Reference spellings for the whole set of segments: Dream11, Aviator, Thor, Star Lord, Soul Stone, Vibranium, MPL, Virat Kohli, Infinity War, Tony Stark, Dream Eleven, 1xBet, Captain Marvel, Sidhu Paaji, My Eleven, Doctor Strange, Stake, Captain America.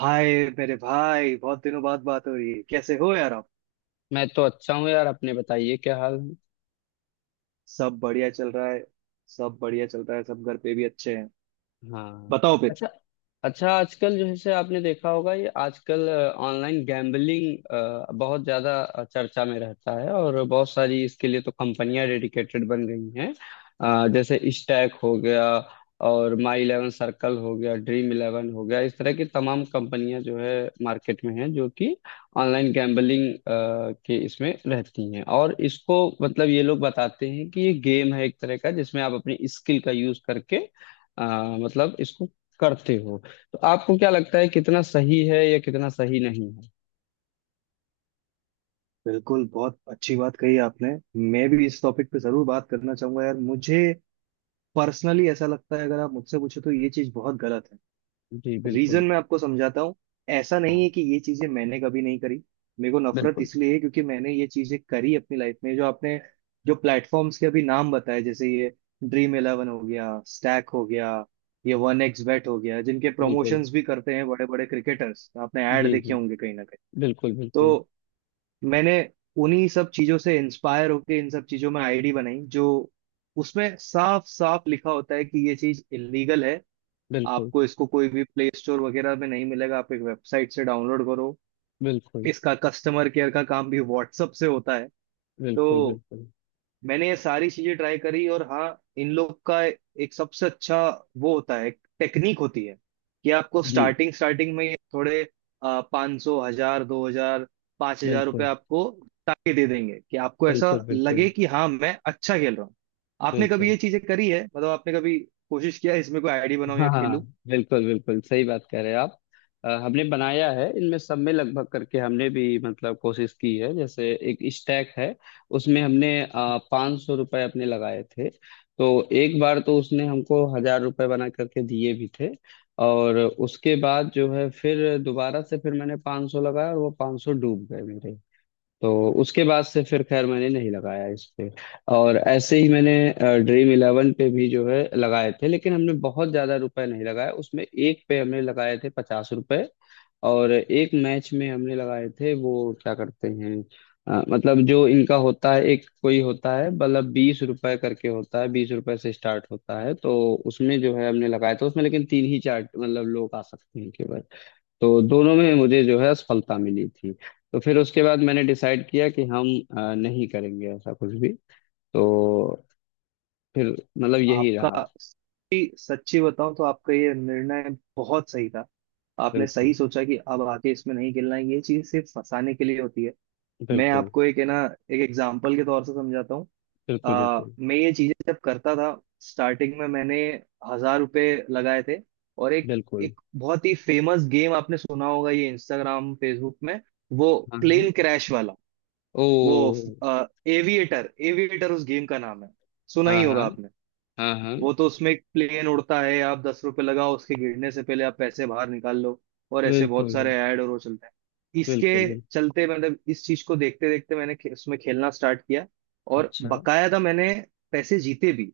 हाय! मेरे भाई, बहुत दिनों बाद बात हो रही है। कैसे हो यार आप? मैं तो अच्छा हूँ यार अपने बताइए क्या हाल है? सब बढ़िया चल रहा है। सब बढ़िया चल रहा है, सब घर पे भी अच्छे हैं। हाँ। बताओ फिर। अच्छा। अच्छा आजकल जो है से आपने देखा होगा ये आजकल ऑनलाइन गैम्बलिंग बहुत ज्यादा चर्चा में रहता है और बहुत सारी इसके लिए तो कंपनियां डेडिकेटेड बन गई हैं। जैसे स्टैक हो गया और माई इलेवन सर्कल हो गया ड्रीम इलेवन हो गया इस तरह की तमाम कंपनियां जो है मार्केट में हैं जो कि ऑनलाइन गैम्बलिंग के इसमें रहती हैं। और इसको मतलब ये लोग बताते हैं कि ये गेम है एक तरह का जिसमें आप अपनी स्किल का यूज करके मतलब इसको करते हो। तो आपको क्या लगता है कितना सही है या कितना सही नहीं है? बिल्कुल, बहुत अच्छी बात कही आपने। मैं भी इस टॉपिक पे जरूर बात करना चाहूंगा यार। मुझे पर्सनली ऐसा लगता है, अगर आप मुझसे पूछो तो ये चीज बहुत गलत जी है। बिल्कुल। रीजन मैं आपको समझाता हूँ। ऐसा नहीं हाँ। है कि ये चीजें मैंने कभी नहीं करी। मेरे को नफरत बिल्कुल इसलिए है क्योंकि मैंने ये चीजें करी अपनी लाइफ में। जो आपने जो प्लेटफॉर्म्स के अभी नाम बताए, जैसे ये ड्रीम इलेवन हो गया, स्टैक हो गया, ये वन एक्स बेट हो गया, जिनके बिल्कुल। प्रमोशंस भी करते हैं बड़े बड़े क्रिकेटर्स, आपने ऐड जी देखे जी। होंगे कहीं ना कहीं। बिल्कुल बिल्कुल। तो मैंने उन्हीं सब चीजों से इंस्पायर होके इन सब चीजों में आईडी बनाई, जो उसमें साफ साफ लिखा होता है कि ये चीज इलीगल है। बिल्कुल आपको इसको कोई भी प्ले स्टोर वगैरह में नहीं मिलेगा, आप एक वेबसाइट से डाउनलोड करो। बिल्कुल। इसका कस्टमर केयर का काम भी व्हाट्सअप से होता है। बिल्कुल तो बिल्कुल। मैंने ये सारी चीजें ट्राई करी। और हाँ, इन लोग का एक सबसे अच्छा वो होता है, टेक्निक होती है कि आपको जी। स्टार्टिंग स्टार्टिंग में थोड़े पाँच सौ, हजार, दो हजार, पाँच हजार रुपये बिल्कुल आपको ताकि दे देंगे कि आपको ऐसा बिल्कुल। लगे बिल्कुल कि हाँ मैं अच्छा खेल रहा हूँ। आपने कभी बिल्कुल। ये चीजें करी है? मतलब आपने कभी कोशिश किया है इसमें, कोई आईडी बनाऊं हाँ या हाँ। खेलूं? बिल्कुल बिल्कुल सही बात कह रहे हैं आप। हमने बनाया है इनमें सब में लगभग करके हमने भी मतलब कोशिश की है जैसे एक स्टैक है उसमें हमने 500 रुपये अपने लगाए थे। तो एक बार तो उसने हमको 1000 रुपये बना करके दिए भी थे। और उसके बाद जो है फिर दोबारा से फिर मैंने 500 लगाया और वो 500 डूब गए मेरे। तो उसके बाद से फिर खैर मैंने नहीं लगाया इस पे। और ऐसे ही मैंने ड्रीम इलेवन पे भी जो है लगाए थे लेकिन हमने बहुत ज्यादा रुपए नहीं लगाए उसमें एक पे हमने लगाए थे 50 रुपए। और एक मैच में हमने लगाए थे वो क्या करते हैं मतलब जो इनका होता है एक कोई होता है मतलब 20 रुपए करके होता है 20 रुपए से स्टार्ट होता है। तो उसमें जो है हमने लगाया था उसमें लेकिन तीन ही चार मतलब लोग आ सकते हैं केवल। तो दोनों में मुझे जो है असफलता मिली थी। तो फिर उसके बाद मैंने डिसाइड किया कि हम नहीं करेंगे ऐसा कुछ भी। तो फिर मतलब यही रहा। आपका, सच्ची सच्ची बताऊं तो आपका ये निर्णय बहुत सही था। आपने सही बिल्कुल सोचा कि अब आके इसमें नहीं खेलना है, ये चीज सिर्फ फंसाने के लिए होती है। मैं बिल्कुल। आपको, एक है ना, एक एग्जाम्पल के तौर से समझाता हूँ। बिल्कुल बिल्कुल। मैं ये चीजें जब करता था, स्टार्टिंग में मैंने 1000 रुपए लगाए थे। और एक बिल्कुल। एक बहुत ही फेमस गेम आपने सुना होगा, ये इंस्टाग्राम फेसबुक में, वो हाँ हाँ। प्लेन क्रैश वाला, ओ। वो एविएटर, एविएटर उस गेम का नाम है, सुना हाँ ही हाँ। होगा आपने। हाँ हाँ। वो तो उसमें एक प्लेन उड़ता है, आप 10 रुपए लगाओ, उसके गिरने से पहले आप पैसे बाहर निकाल लो। और ऐसे बिल्कुल बहुत बिल्कुल। सारे ऐड और वो चलते हैं। इसके बिल्कुल। चलते, मतलब इस चीज को देखते देखते, मैंने उसमें खेलना स्टार्ट किया और अच्छा। बकायदा मैंने पैसे जीते भी।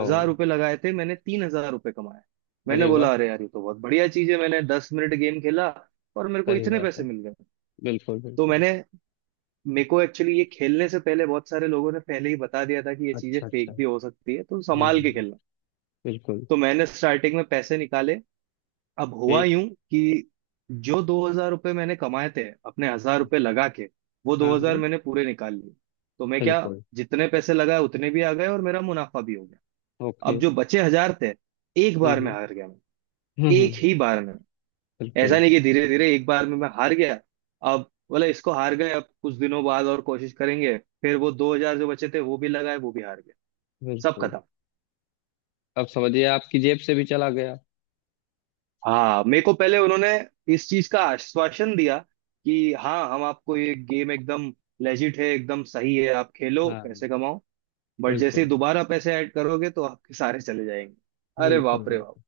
ओ। रुपए लगाए थे मैंने, 3000 रुपए कमाए। मैंने अरे वाह। बोला अरे यार ये तो बहुत बढ़िया चीज है, मैंने 10 मिनट गेम खेला और मेरे को सही इतने बात पैसे है। मिल गए। बिल्कुल तो बिल्कुल। मैंने, मेरे को एक्चुअली ये खेलने से पहले बहुत सारे लोगों ने पहले ही बता दिया था कि ये चीजें अच्छा अच्छा। फेक भी हो सकती है तो हाँ। संभाल के खेलना। बिल्कुल। तो मैंने स्टार्टिंग में पैसे निकाले। अब हुआ ठीक। यूं कि जो 2000 रुपये मैंने कमाए थे अपने 1000 रुपये लगा के, वो दो हाँ हाँ। हजार मैंने पूरे निकाल लिए। तो मैं क्या, बिल्कुल। जितने पैसे लगाए उतने भी आ गए और मेरा मुनाफा भी हो गया। ओके। अब जो बचे हजार थे, एक हाँ बार में हाँ। हार गया मैं, हाँ हाँ। एक ही बार में। ऐसा बिल्कुल। नहीं कि धीरे धीरे, एक बार में मैं हार गया। अब बोला इसको हार गए, अब कुछ दिनों बाद और कोशिश करेंगे। फिर वो 2000 जो बचे थे वो भी लगाए, वो भी हार गए, सब बिल्कुल। खत्म। अब समझिए आपकी जेब से भी चला गया। हाँ, मेरे को पहले उन्होंने इस चीज का आश्वासन दिया कि हाँ हम आपको ये गेम एकदम लेजिट है, एकदम सही है, आप खेलो हाँ। पैसे कमाओ। बट जैसे ही बिल्कुल। दोबारा पैसे ऐड करोगे तो आपके सारे चले जाएंगे। अरे बिल्कुल बाप रे बाप! बिल्कुल।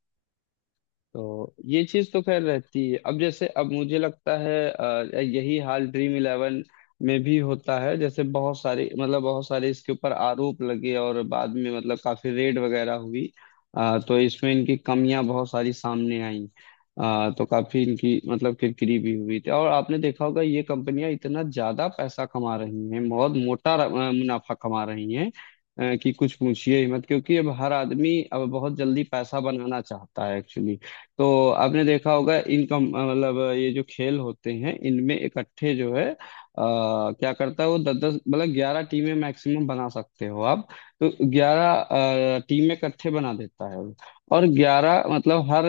तो ये चीज तो खैर रहती है अब जैसे अब मुझे लगता है यही हाल ड्रीम इलेवन में भी होता है जैसे बहुत सारे मतलब बहुत सारे इसके ऊपर आरोप लगे और बाद में मतलब काफी रेड वगैरह हुई। तो इसमें इनकी कमियां बहुत सारी सामने आई। तो काफी इनकी मतलब किरकिरी भी हुई थी और आपने देखा होगा ये कंपनियां इतना ज्यादा पैसा कमा रही हैं बहुत मोटा मुनाफा कमा रही हैं। कि कुछ पूछिए ही मत क्योंकि अब हर आदमी अब बहुत जल्दी पैसा बनाना चाहता है एक्चुअली। तो आपने देखा होगा इनकम मतलब ये जो खेल होते हैं इनमें इकट्ठे जो है क्या करता है वो दस दस मतलब 11 टीमें मैक्सिमम बना सकते हो आप। तो 11 टीमें इकट्ठे बना देता है वो। और 11 मतलब हर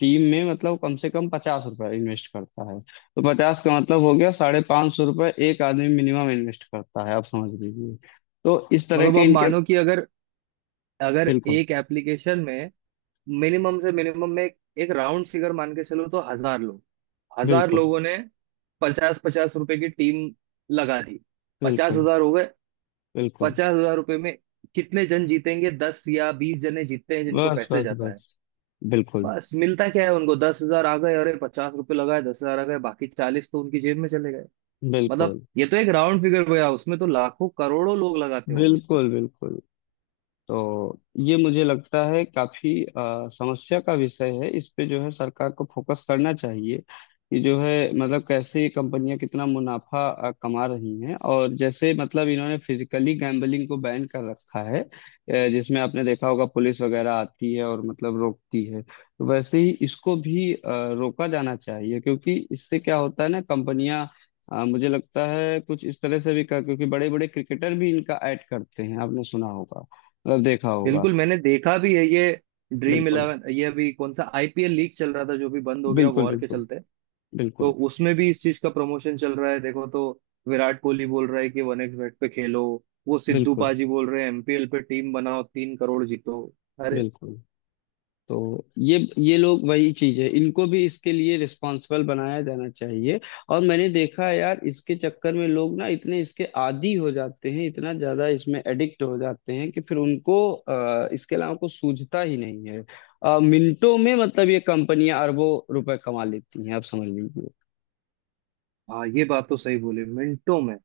टीम में मतलब कम से कम 50 रुपए इन्वेस्ट करता है तो 50 का मतलब हो गया 550 रुपए एक आदमी मिनिमम इन्वेस्ट करता है आप समझ लीजिए। तो इस तरह मतलब के अब इनके। मानो कि अगर अगर बिल्कुल एक एप्लीकेशन में मिनिमम से मिनिमम में एक राउंड फिगर मान के चलो, तो हजार बिल्कुल। लोगों ने पचास पचास रुपए की टीम लगा दी, पचास बिल्कुल हजार हो गए बिल्कुल। 50,000 रुपये में कितने जन जीतेंगे? 10 या 20 जने जीतते हैं जिनको बस पैसे बस जाता है। बस। बिल्कुल बस मिलता क्या है उनको? 10,000 आ गए। अरे पचास रुपए लगाए, 10,000 आ गए, बाकी 40 तो उनकी जेब में चले गए। मतलब बिल्कुल। ये तो एक राउंड फिगर गया, उसमें तो लाखों करोड़ों लोग लगाते होंगे। बिल्कुल बिल्कुल। तो ये मुझे लगता है काफी समस्या का विषय है इस पे जो है सरकार को फोकस करना चाहिए। कि जो है मतलब कैसे ये कंपनियां कितना मुनाफा कमा रही हैं और जैसे मतलब इन्होंने फिजिकली गैम्बलिंग को बैन कर रखा है जिसमें आपने देखा होगा पुलिस वगैरह आती है और मतलब रोकती है। तो वैसे ही इसको भी रोका जाना चाहिए क्योंकि इससे क्या होता है ना कंपनियां। मुझे लगता है कुछ इस तरह से भी कर क्योंकि बड़े बड़े क्रिकेटर भी इनका ऐड करते हैं आपने सुना होगा मतलब देखा होगा। बिल्कुल, मैंने देखा भी है ये ड्रीम बिल्कुल इलेवन। ये अभी कौन सा आईपीएल लीग चल रहा था जो भी बंद हो गया बिल्कुल। वॉर के बिल्कुल चलते, तो बिल्कुल। उसमें भी इस चीज का प्रमोशन चल रहा है। देखो तो, विराट कोहली बोल रहा है कि वन एक्स बेट पे खेलो। वो सिद्धू बिल्कुल। पाजी बोल रहे हैं एमपीएल पे टीम बनाओ 3 करोड़ जीतो। अरे! बिल्कुल। तो ये लोग वही चीज है इनको भी इसके लिए रिस्पॉन्सिबल बनाया जाना चाहिए। और मैंने देखा है यार इसके चक्कर में लोग ना इतने इसके आदी हो जाते हैं इतना ज्यादा इसमें एडिक्ट हो जाते हैं कि फिर उनको इसके अलावा कुछ सूझता ही नहीं है। मिनटों में मतलब ये कंपनियां अरबों रुपए कमा लेती हैं आप समझ लीजिए। हाँ ये बात तो सही बोली, मिनटों में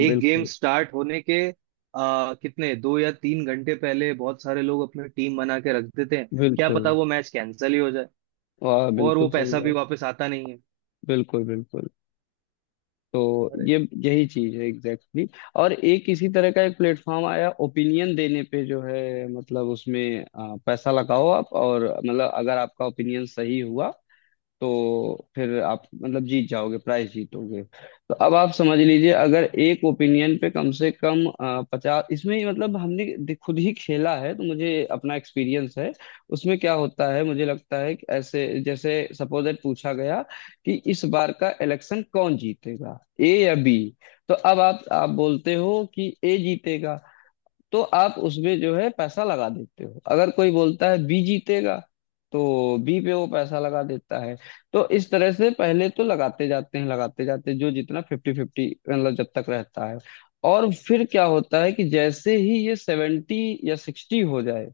एक गेम बिल्कुल स्टार्ट होने के कितने, दो या तीन घंटे पहले बहुत सारे लोग अपनी टीम बना के रख देते हैं। क्या बिल्कुल। पता वो मैच कैंसिल ही हो जाए वाह और वो बिल्कुल सही पैसा भी बात। वापस आता नहीं है। बिल्कुल बिल्कुल। तो अरे, ये यही चीज है एग्जैक्टली exactly. और एक इसी तरह का एक प्लेटफॉर्म आया ओपिनियन देने पे जो है मतलब उसमें पैसा लगाओ आप और मतलब अगर आपका ओपिनियन सही हुआ तो फिर आप मतलब जीत जाओगे प्राइस जीतोगे। तो अब आप समझ लीजिए अगर एक ओपिनियन पे कम से कम 50 इसमें ही मतलब हमने खुद ही खेला है तो मुझे अपना एक्सपीरियंस है। उसमें क्या होता है मुझे लगता है कि ऐसे जैसे सपोज दैट पूछा गया कि इस बार का इलेक्शन कौन जीतेगा ए या बी? तो अब आप बोलते हो कि ए जीतेगा। तो आप उसमें जो है पैसा लगा देते हो अगर कोई बोलता है बी जीतेगा तो बी पे वो पैसा लगा देता है। तो इस तरह से पहले तो लगाते जाते हैं जो जितना फिफ्टी फिफ्टी मतलब जब तक रहता है। और फिर क्या होता है कि जैसे ही ये 70 या 60 हो जाए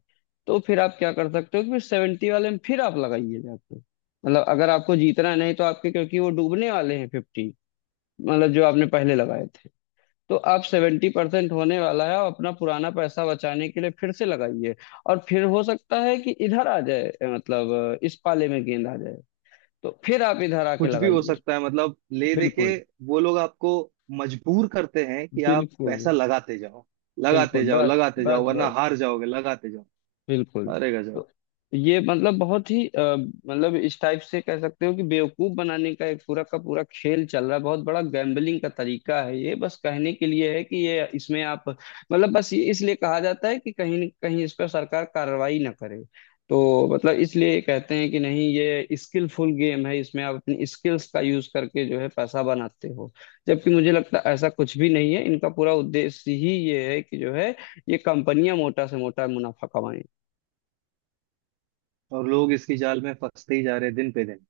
तो फिर आप क्या कर सकते हो कि फिर 70 वाले में फिर आप लगाइए जाके मतलब अगर आपको जीतना है नहीं तो आपके क्योंकि वो डूबने वाले हैं फिफ्टी मतलब जो आपने पहले लगाए थे। तो आप 70% होने वाला है और अपना पुराना पैसा बचाने के लिए फिर से लगाइए। और फिर हो सकता है कि इधर आ जाए मतलब इस पाले में गेंद आ जाए तो फिर आप इधर आके कुछ भी हो लगाइए। सकता है मतलब। ले दे के बिल्कुल वो लोग आपको मजबूर करते हैं कि आप बिल्कुल। पैसा लगाते जाओ, लगाते बिल्कुल। जाओ, बस लगाते जाओ, बस वरना बस। हार जाओगे, लगाते जाओ। बिल्कुल। अरे गजब! तो ये मतलब बहुत ही मतलब इस टाइप से कह सकते हो कि बेवकूफ बनाने का एक पूरा का पूरा खेल चल रहा है बहुत बड़ा गैम्बलिंग का तरीका है ये बस कहने के लिए है कि ये इसमें आप मतलब बस ये इसलिए कहा जाता है कि कहीं न कहीं इस पर सरकार कार्रवाई ना करे। तो मतलब इसलिए कहते हैं कि नहीं ये स्किलफुल गेम है इसमें आप अपनी स्किल्स का यूज करके जो है पैसा बनाते हो। जबकि मुझे लगता है ऐसा कुछ भी नहीं है इनका पूरा उद्देश्य ही ये है कि जो है ये कंपनियां मोटा से मोटा मुनाफा कमाएं। और लोग इसकी जाल में फंसते ही जा रहे हैं दिन पे दिन,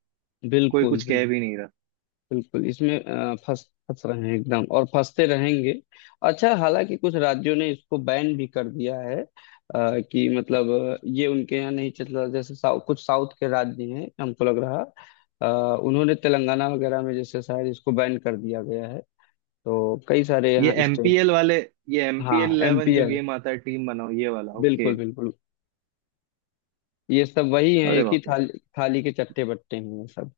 कोई बिल्कुल कुछ बिल्कुल। कह भी नहीं रहा। बिल्कुल। इसमें फंस फंस रहे हैं एकदम और फंसते रहेंगे। अच्छा हालांकि कुछ राज्यों ने इसको बैन भी कर दिया है कि मतलब ये उनके यहाँ नहीं चल रहा जैसे कुछ साउथ के राज्य हैं हमको लग रहा। उन्होंने तेलंगाना वगैरह में जैसे शायद इसको बैन कर दिया गया है। तो कई सारे ये यहाँ स्टेट। एमपीएल वाले, ये एमपीएल हाँ 11 जो एमपीएल। गेम आता है टीम बनाओ ये वाला, ओके। बिल्कुल बिल्कुल। ये सब वही हैं अरे एक ही बाप रे! थाली थाली के चट्टे बट्टे हैं ये सब।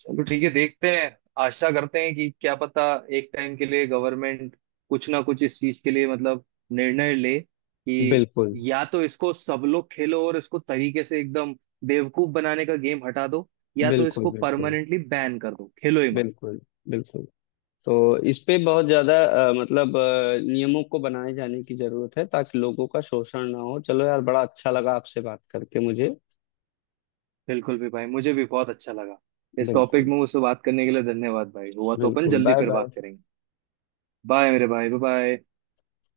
चलो, ठीक है, देखते हैं। आशा करते हैं कि क्या पता एक टाइम के लिए गवर्नमेंट कुछ ना कुछ इस चीज के लिए मतलब निर्णय ले, कि बिल्कुल या तो इसको सब लोग खेलो और इसको तरीके से, एकदम बेवकूफ बनाने का गेम हटा दो, या तो बिल्कुल। इसको बिल्कुल। परमानेंटली बैन कर दो, खेलो ही मत। बिल्कुल। बिल्कुल। तो इस पे बहुत ज्यादा मतलब नियमों को बनाए जाने की जरूरत है ताकि लोगों का शोषण ना हो। चलो यार बड़ा अच्छा लगा आपसे बात करके मुझे। बिल्कुल भी भाई, मुझे भी बहुत अच्छा लगा इस टॉपिक बिल्कुल में मुझसे बात करने के लिए। धन्यवाद भाई! हुआ तो अपन बिल्कुल। जल्दी बाय फिर बात बाय। करेंगे। बाय मेरे भाई, बाय बाय।